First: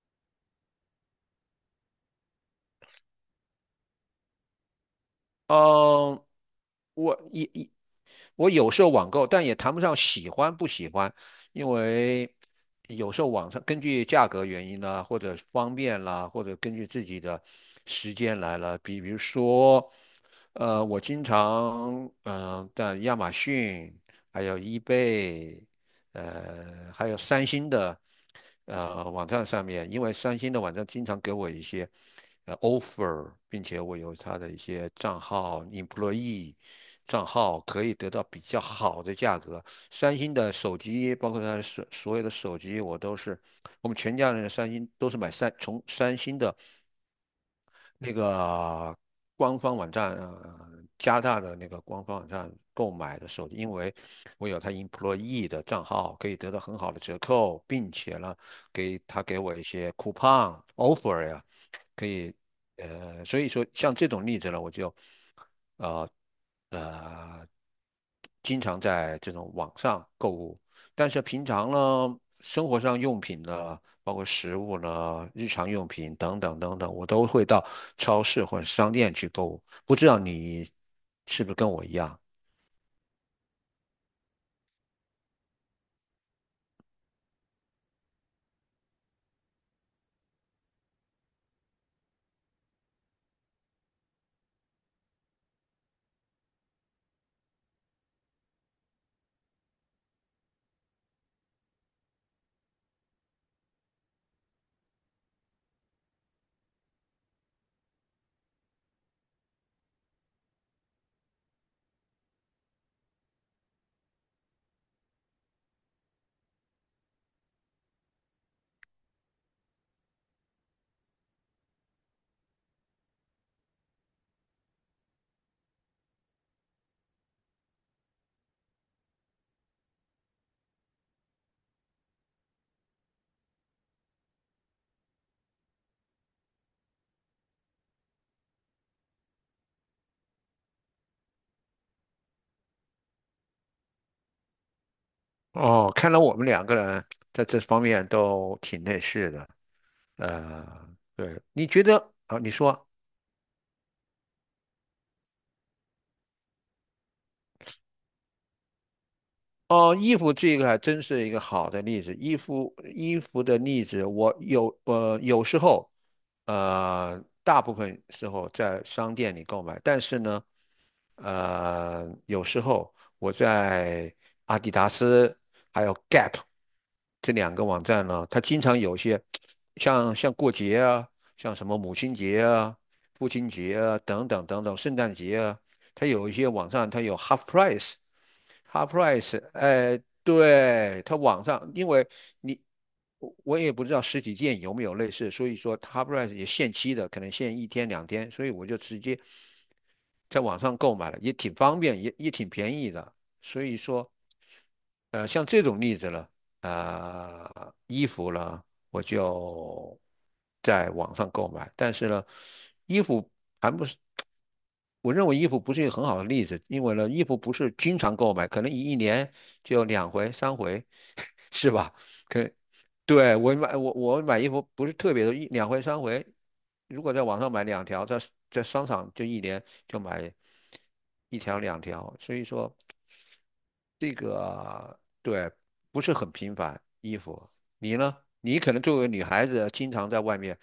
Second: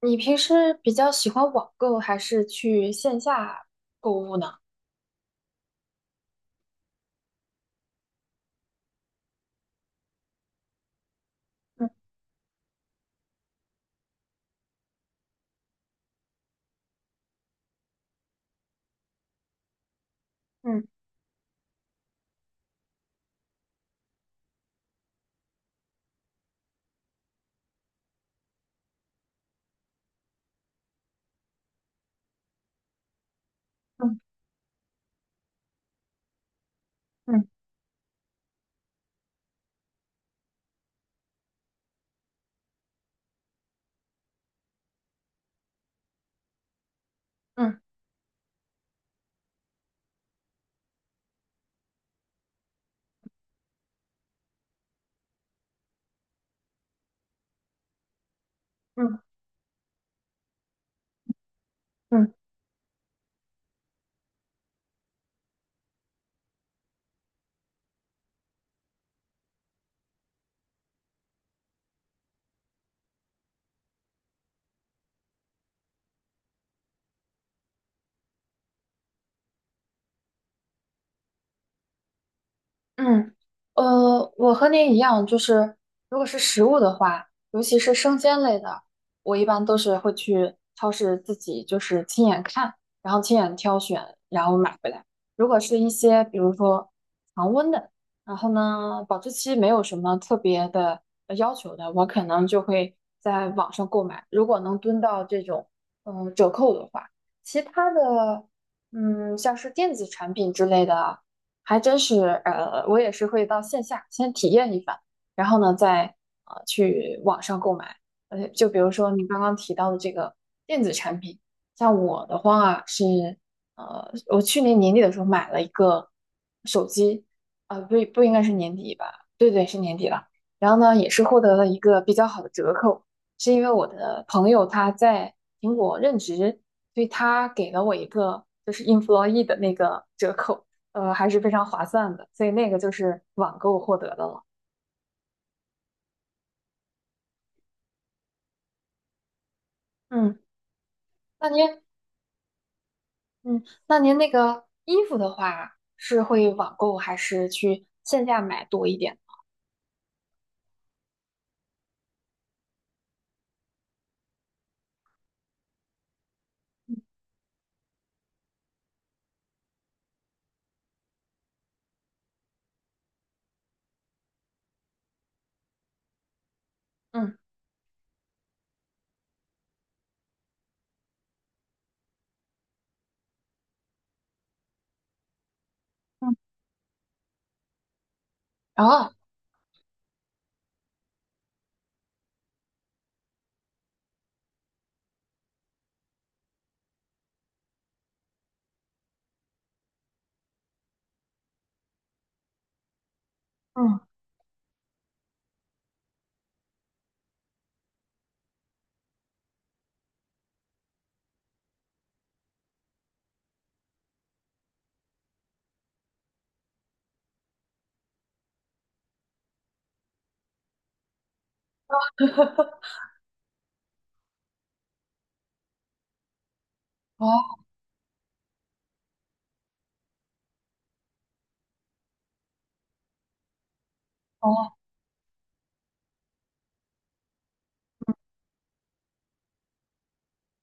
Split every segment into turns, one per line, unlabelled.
你平时比较喜欢网购还是去线下购物呢？
嗯，我我有时候网购，但也谈不上喜欢不喜欢，因
嗯
为有时候网上根据价格原因啦，或者方便啦，或者根据自己的时间来了。比如说，
嗯
我经常在亚马逊还有 e 贝。呃，还有三星的呃网站上面，因为三星的网站经常给我一些offer，并且我有
嗯
他的一些账号 employee 账
嗯嗯
号可以得到比较好的价格。三星的手机，包括他的所有的手机，我都是我们全家人的三星都是从三星的。
嗯
那个官方网站，加拿大的那个官方网站购买的手机，因为我有他 employee 的账号，可以得到很好的折扣，并且呢，
嗯嗯。
给我一些 coupon offer 呀，可以，呃，所以说像这种例子呢，我就呃呃，经常在这种网上购物，但是平常呢，生活上用品呢，包括食物呢，日常用品等等等等，我都会到超市或者商店去购物。不知道你是不是跟我一样？
嗯，我和您一样，就是如果是食物的话，尤其是生鲜类的，我一般都是会去超市自己就是亲眼看，然后亲眼挑选，然后买回来。如果是一些比如说常温的，然后呢保质期没有什么特别的要求的，我可能就会在网上购买。如果能蹲到这种折扣的话，其他的像是电子产品之类的。还真是，我也是会到线下先体验一番，然后呢，再去网上购买。就比如说你刚刚提到的这个电子产品，像我的话是，我去年年底的时候买了一个手机，啊、不应该是年底吧？对对，是年底了。然后呢，也是获得了一个比较好的折扣，是因为我的朋友他在苹果任职，所以他给了我一个就是 employee 的那个折扣。还是非常划算的，所以那个就是网购获得的了。
哦，看来我们两个人在这方面都挺类似的。
嗯，
呃，对，
那
你
您，
觉得啊？你说。
嗯，那您那个衣服的话，是会网购还是去线下买多一点？
哦，衣服这个还真是一个好的例子。衣服的例子，我有有时候，呃大部分时候在商店里购买，但是呢，呃有时候我在阿迪达斯还有 Gap 这
嗯，
两个网站呢，它经常有些像过节啊，像什么母亲节啊、父亲节啊等等等等，圣诞节啊，它有一
嗯，
些网站它有 half price。h a
然
p r
后，
i c e 哎，对，它网上，因为你我也不知道实体店有没有类似，所以说 h a p r i c e 也限期的，可能限一天两天，所以我就直接在网上购买了，也挺方便，也也挺便宜的。所以
嗯，
说，呃，像这种例子呢，呃，衣服呢，我就在网上购买，但是呢，衣服还不是。我认为衣服不是一个很好的例子，因为呢，衣服不是经常购买，可能一年就两回、三回，是吧？可 对我买我买衣服不是特别多，一两回、三回。如果在
哦
网上买两条，在在商场就一年就买一条两条，所以说这
哦，
个对不是很频繁。衣服，你呢？你可能作为女孩子，经常在外面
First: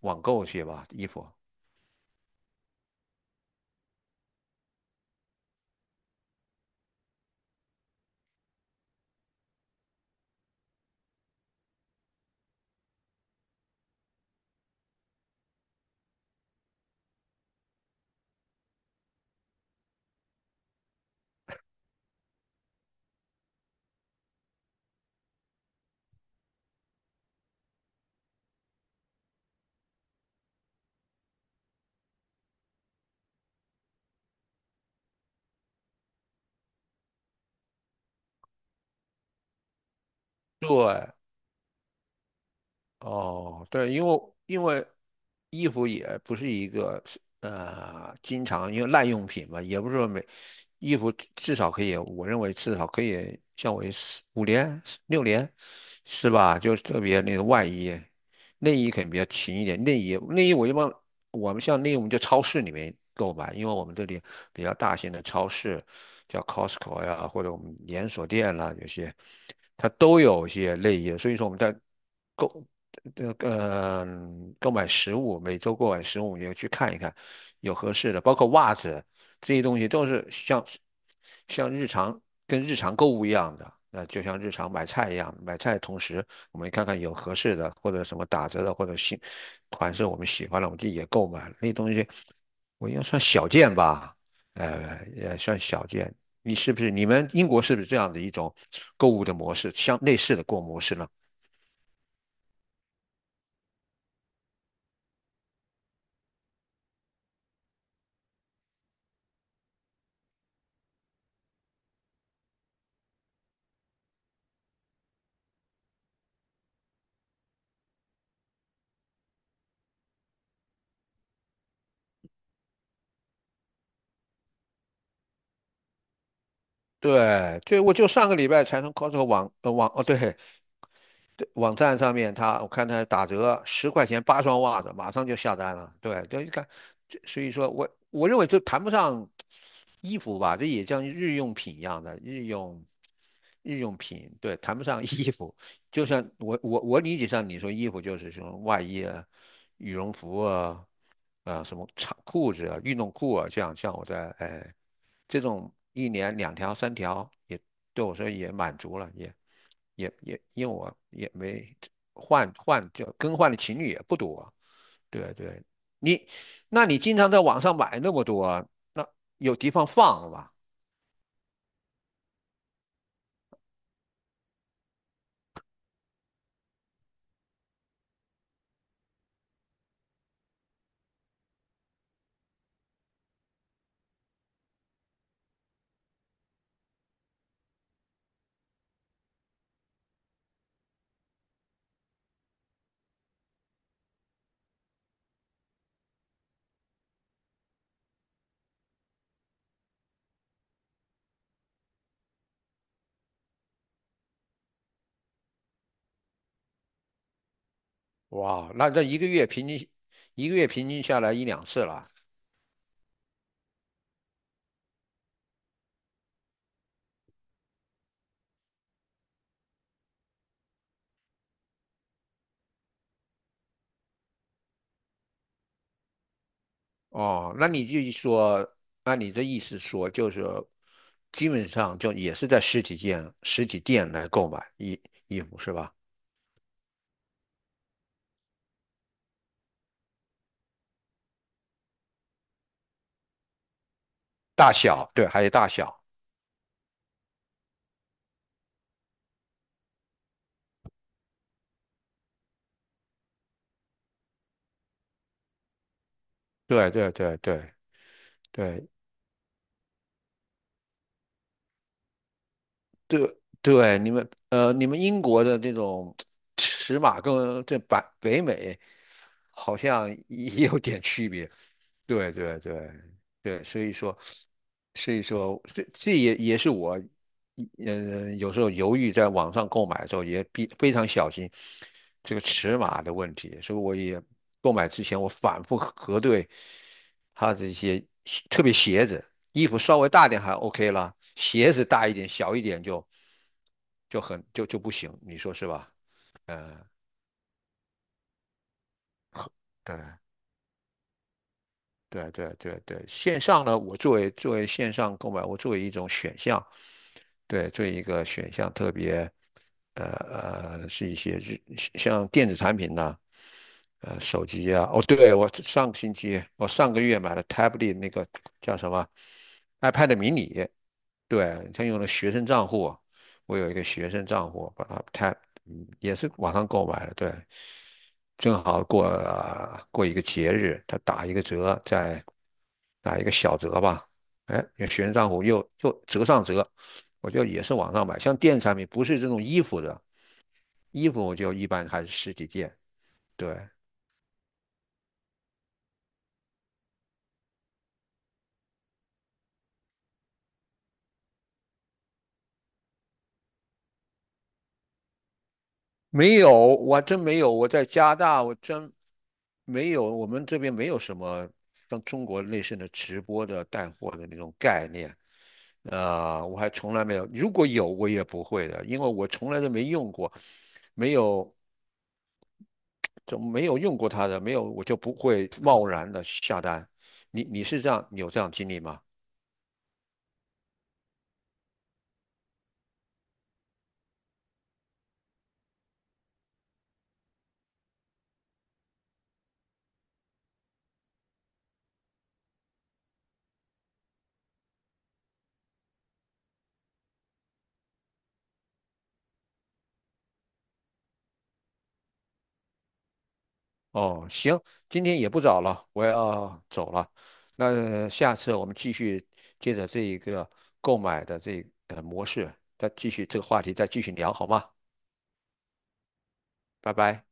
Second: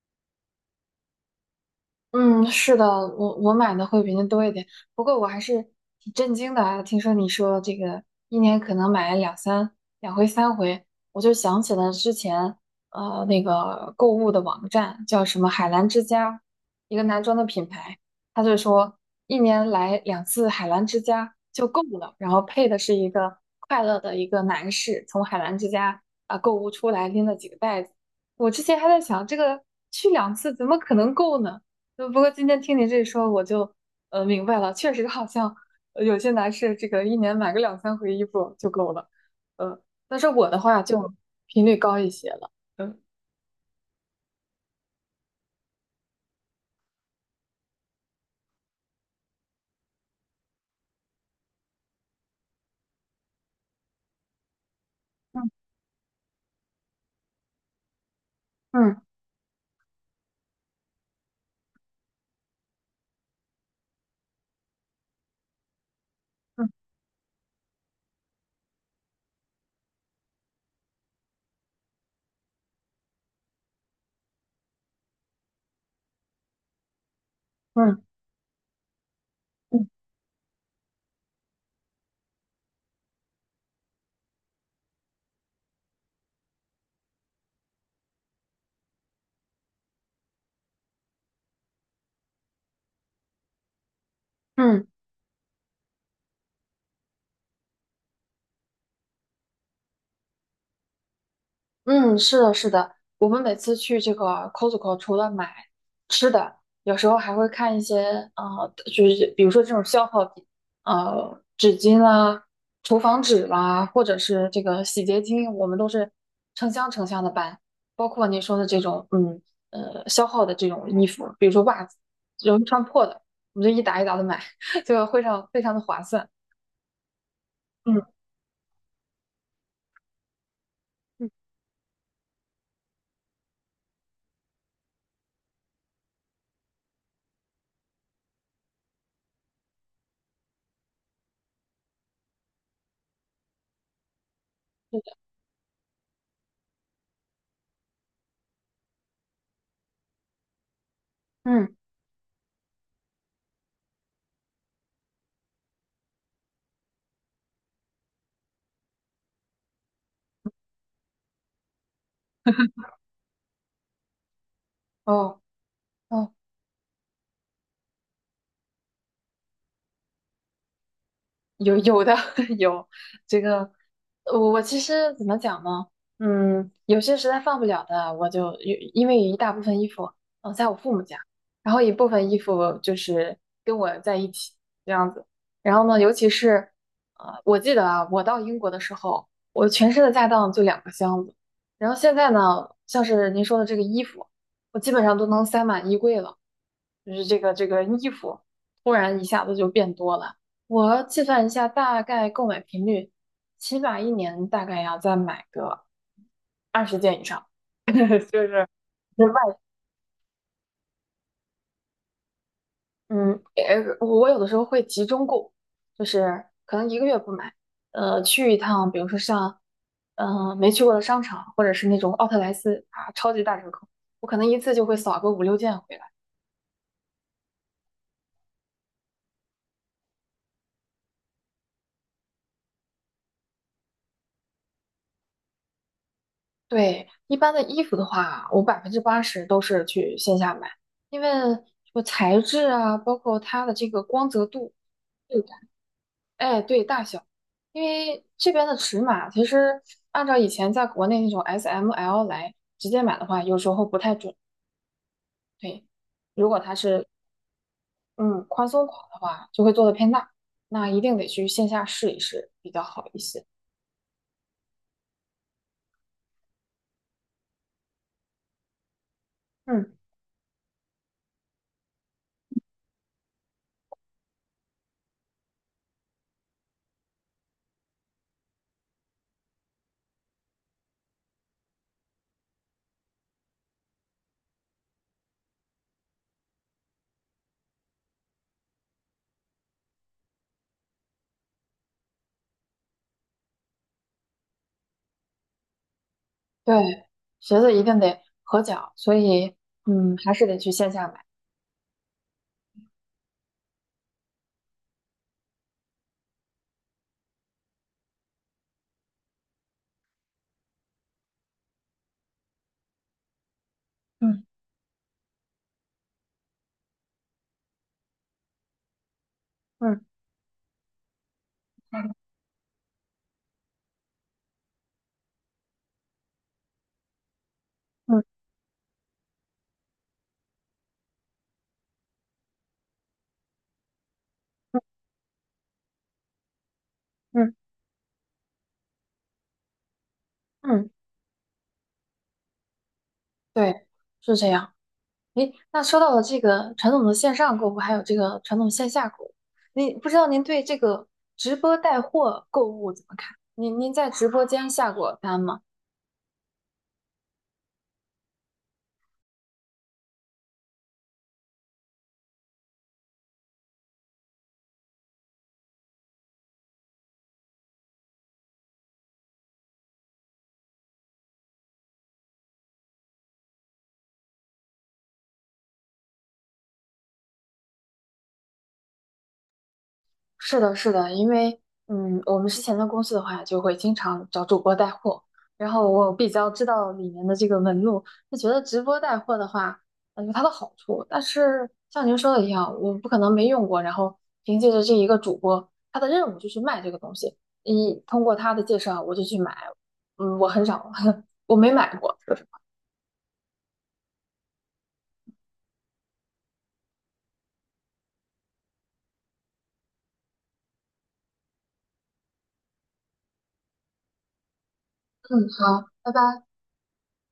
网购去吧，衣服。
嗯，是的，我买的会比您多一点，不过我还是挺震惊的啊，听说你说这个一年可能买两回三回，我就想起了之前那个购物的网站叫什么海澜之家，一个男装的品牌，他就说一年来两次海澜之家就够了，然后配的是一个快乐的一个男士从海澜之家啊、购物出来拎了几个袋子，我之前还在想这个去两次怎么可能够呢？不过今天听你这一说，我就明白了，确实好像有些男士这个一年买个两三回衣服就够了，呃，但是我的话
对
就频率高一些了，嗯
哦，对，因为衣服也不是一个经常因为耐用品嘛，也不是说每衣服至少可以，我认为至少可以像为4、5年、6年
嗯
是吧？就特别那个外衣，内衣
嗯
肯定比较勤一点。内衣我一般我们像内衣我们就超市里面购买，因为我们这里比较大型的超市叫
嗯
Costco 呀，或者我们连锁店啦，有些它都有一些内衣，所以说我们在。购这个购买食物，每周购买食物也去看一看，有合
嗯
适的，包括袜子这些东
嗯。
西都是像日常跟日常购物一样的，那就像日常买菜一样，买菜的同时我们看看有合适的或者什么打折的或者新款式我们喜欢的，我们自己也购买了，那东西，我应该算小件吧，
嗯
呃也算小件。你是不是你们英国是不是这样的一种购物的模式，像类似的购物模式呢？
嗯，是的，是的，我们每次去这个 Costco，除了买吃的，有时候还会看一些就是比如说这种消耗品，纸巾啦、厨房纸啦，或者是这个洗洁精，我们都是成箱成箱的搬，包括您说的这种，消耗的这种衣服，比如说袜子，容易穿破的，我们就一打一打的买，就非常非常的划算。
对，就我
嗯
就上个礼拜才从 Costco 网哦对
嗯，
对网站上面他我看他打折10块钱8双袜子，马上就下单了。对，就一看，这所以说我认为这谈不上衣服吧，这也像日用品一样的日用品，对，谈不
是
上
的，
衣服。就像我理解上你说衣服就是什么外衣啊、羽绒服啊、啊、
嗯，
什么长裤子啊、运动裤啊，这样像我在哎。这种一年两条三条也对我说也满足了，也因为我也没就更换的情侣也不多，对
哦
对，你
哦，
那你经常在网上买那么多，那有地方放吧？
有的 有这个，我其实怎么讲呢？有些实在放不了的，我就有，因为有一大部分衣服，在我父母家，然后一部分衣服就是跟我在一起这样子。然后呢，尤其是，我记得啊，我到英国的时候，我全身的家当就两个箱子。然后现在呢，像是您说的这个衣服，我基本上都能塞满衣柜了。就是这个衣服突然一下子就变多了，我计算一下大概购买频率，起码一年大概要再买个20件以上，就是
哇，那这一
就
个月
外
平均一个月平均下来一两次了。
嗯，呃，我有的时候会集中购，就是可能一个月不买，去一趟，比如说像，没去过的商场，或者是那种奥特莱斯啊，超级大折扣，我可能一次就会扫个五六件回来。
哦，那你就说，按你这意思说，就是基本上就也是在实体店、实体店来购买衣服是吧？
对，一般的衣服的话，我80%都是去线下买，因为什么材质啊，包括它的这个光泽度、
大小，对，
质
还有
感，
大小。
哎，对，大小，因为这边的尺码其实按照以前在国内那种 S、M、L 来直接买的话，有时候不太准。对，如果它
对
是
对对对
嗯宽松
对
款的话，就会做的偏大，那一定得去线下试一试比较好一
对
些。
对，你们呃，你们英国的这种尺码跟这北美好
嗯，
像也有点区别。对对对对，所以说，所以说，这这也也是我，嗯、有时候犹豫在网上购买的时候也比非常小心这个尺码的问题，所以我也购买之前我反复核对它这些特别鞋子。衣服稍微大点还 OK 了，鞋子大一点、小一点就就很就不行，你说是吧？
对，
嗯，
鞋子一定得合脚，所以
对
还是得去线下买。
对对对对，线上呢，我作为作为线上购买，我作为一种选项，对，作为一个选项，特别呃呃是一些日像电子产品呐、呃
嗯。
手机啊，哦，对，我上个月买了 Tablet 那个叫什么
嗯
iPad mini，对，他用了
嗯
学生账户。我有一个学生账户，把它 tap，嗯，也是网上购买的，对，
嗯
正好过一个节日，他打一个折，再打一个小折吧，哎，有学生账户又折上折，我就
嗯
也是网上买，像电子产品不是这种衣服的，
嗯，嗯，
衣服我就一般还是实体店，对，
对，是这样。诶，那说到了这个传统的线上购物，还有这个传统线下购物，您不知道您对这个直播带货购物怎么看？您在直播间下过单吗？
没有，我还真没有。我在加拿大，我真没有。我们这边没有什么像中国类似的直播的带货的那种概念。啊、我还从来没有。如果有，我也不会的，因为我从来都没用过，没有，就没有用过它的，没有，我就不会贸然的下单。你你是这样，你有这样经历吗？
是的，是的，因为我们之前的公司的话，就会经常找主播带货，然后我比较知道里面的这个纹路，就觉得直播带货的话，有它的好处，但是像您说的一样，我不可能没用过，然后凭借着这一个主播，他的任务就去卖这个东西，一通过他的介绍我就去买，嗯，我很少，我没买过，
哦，行，今天也不早了，我要走了。那下次我们继续接着这一个购买的这呃模式，再继续这个话题再继续聊，好吗？
嗯，好，拜拜。
拜拜。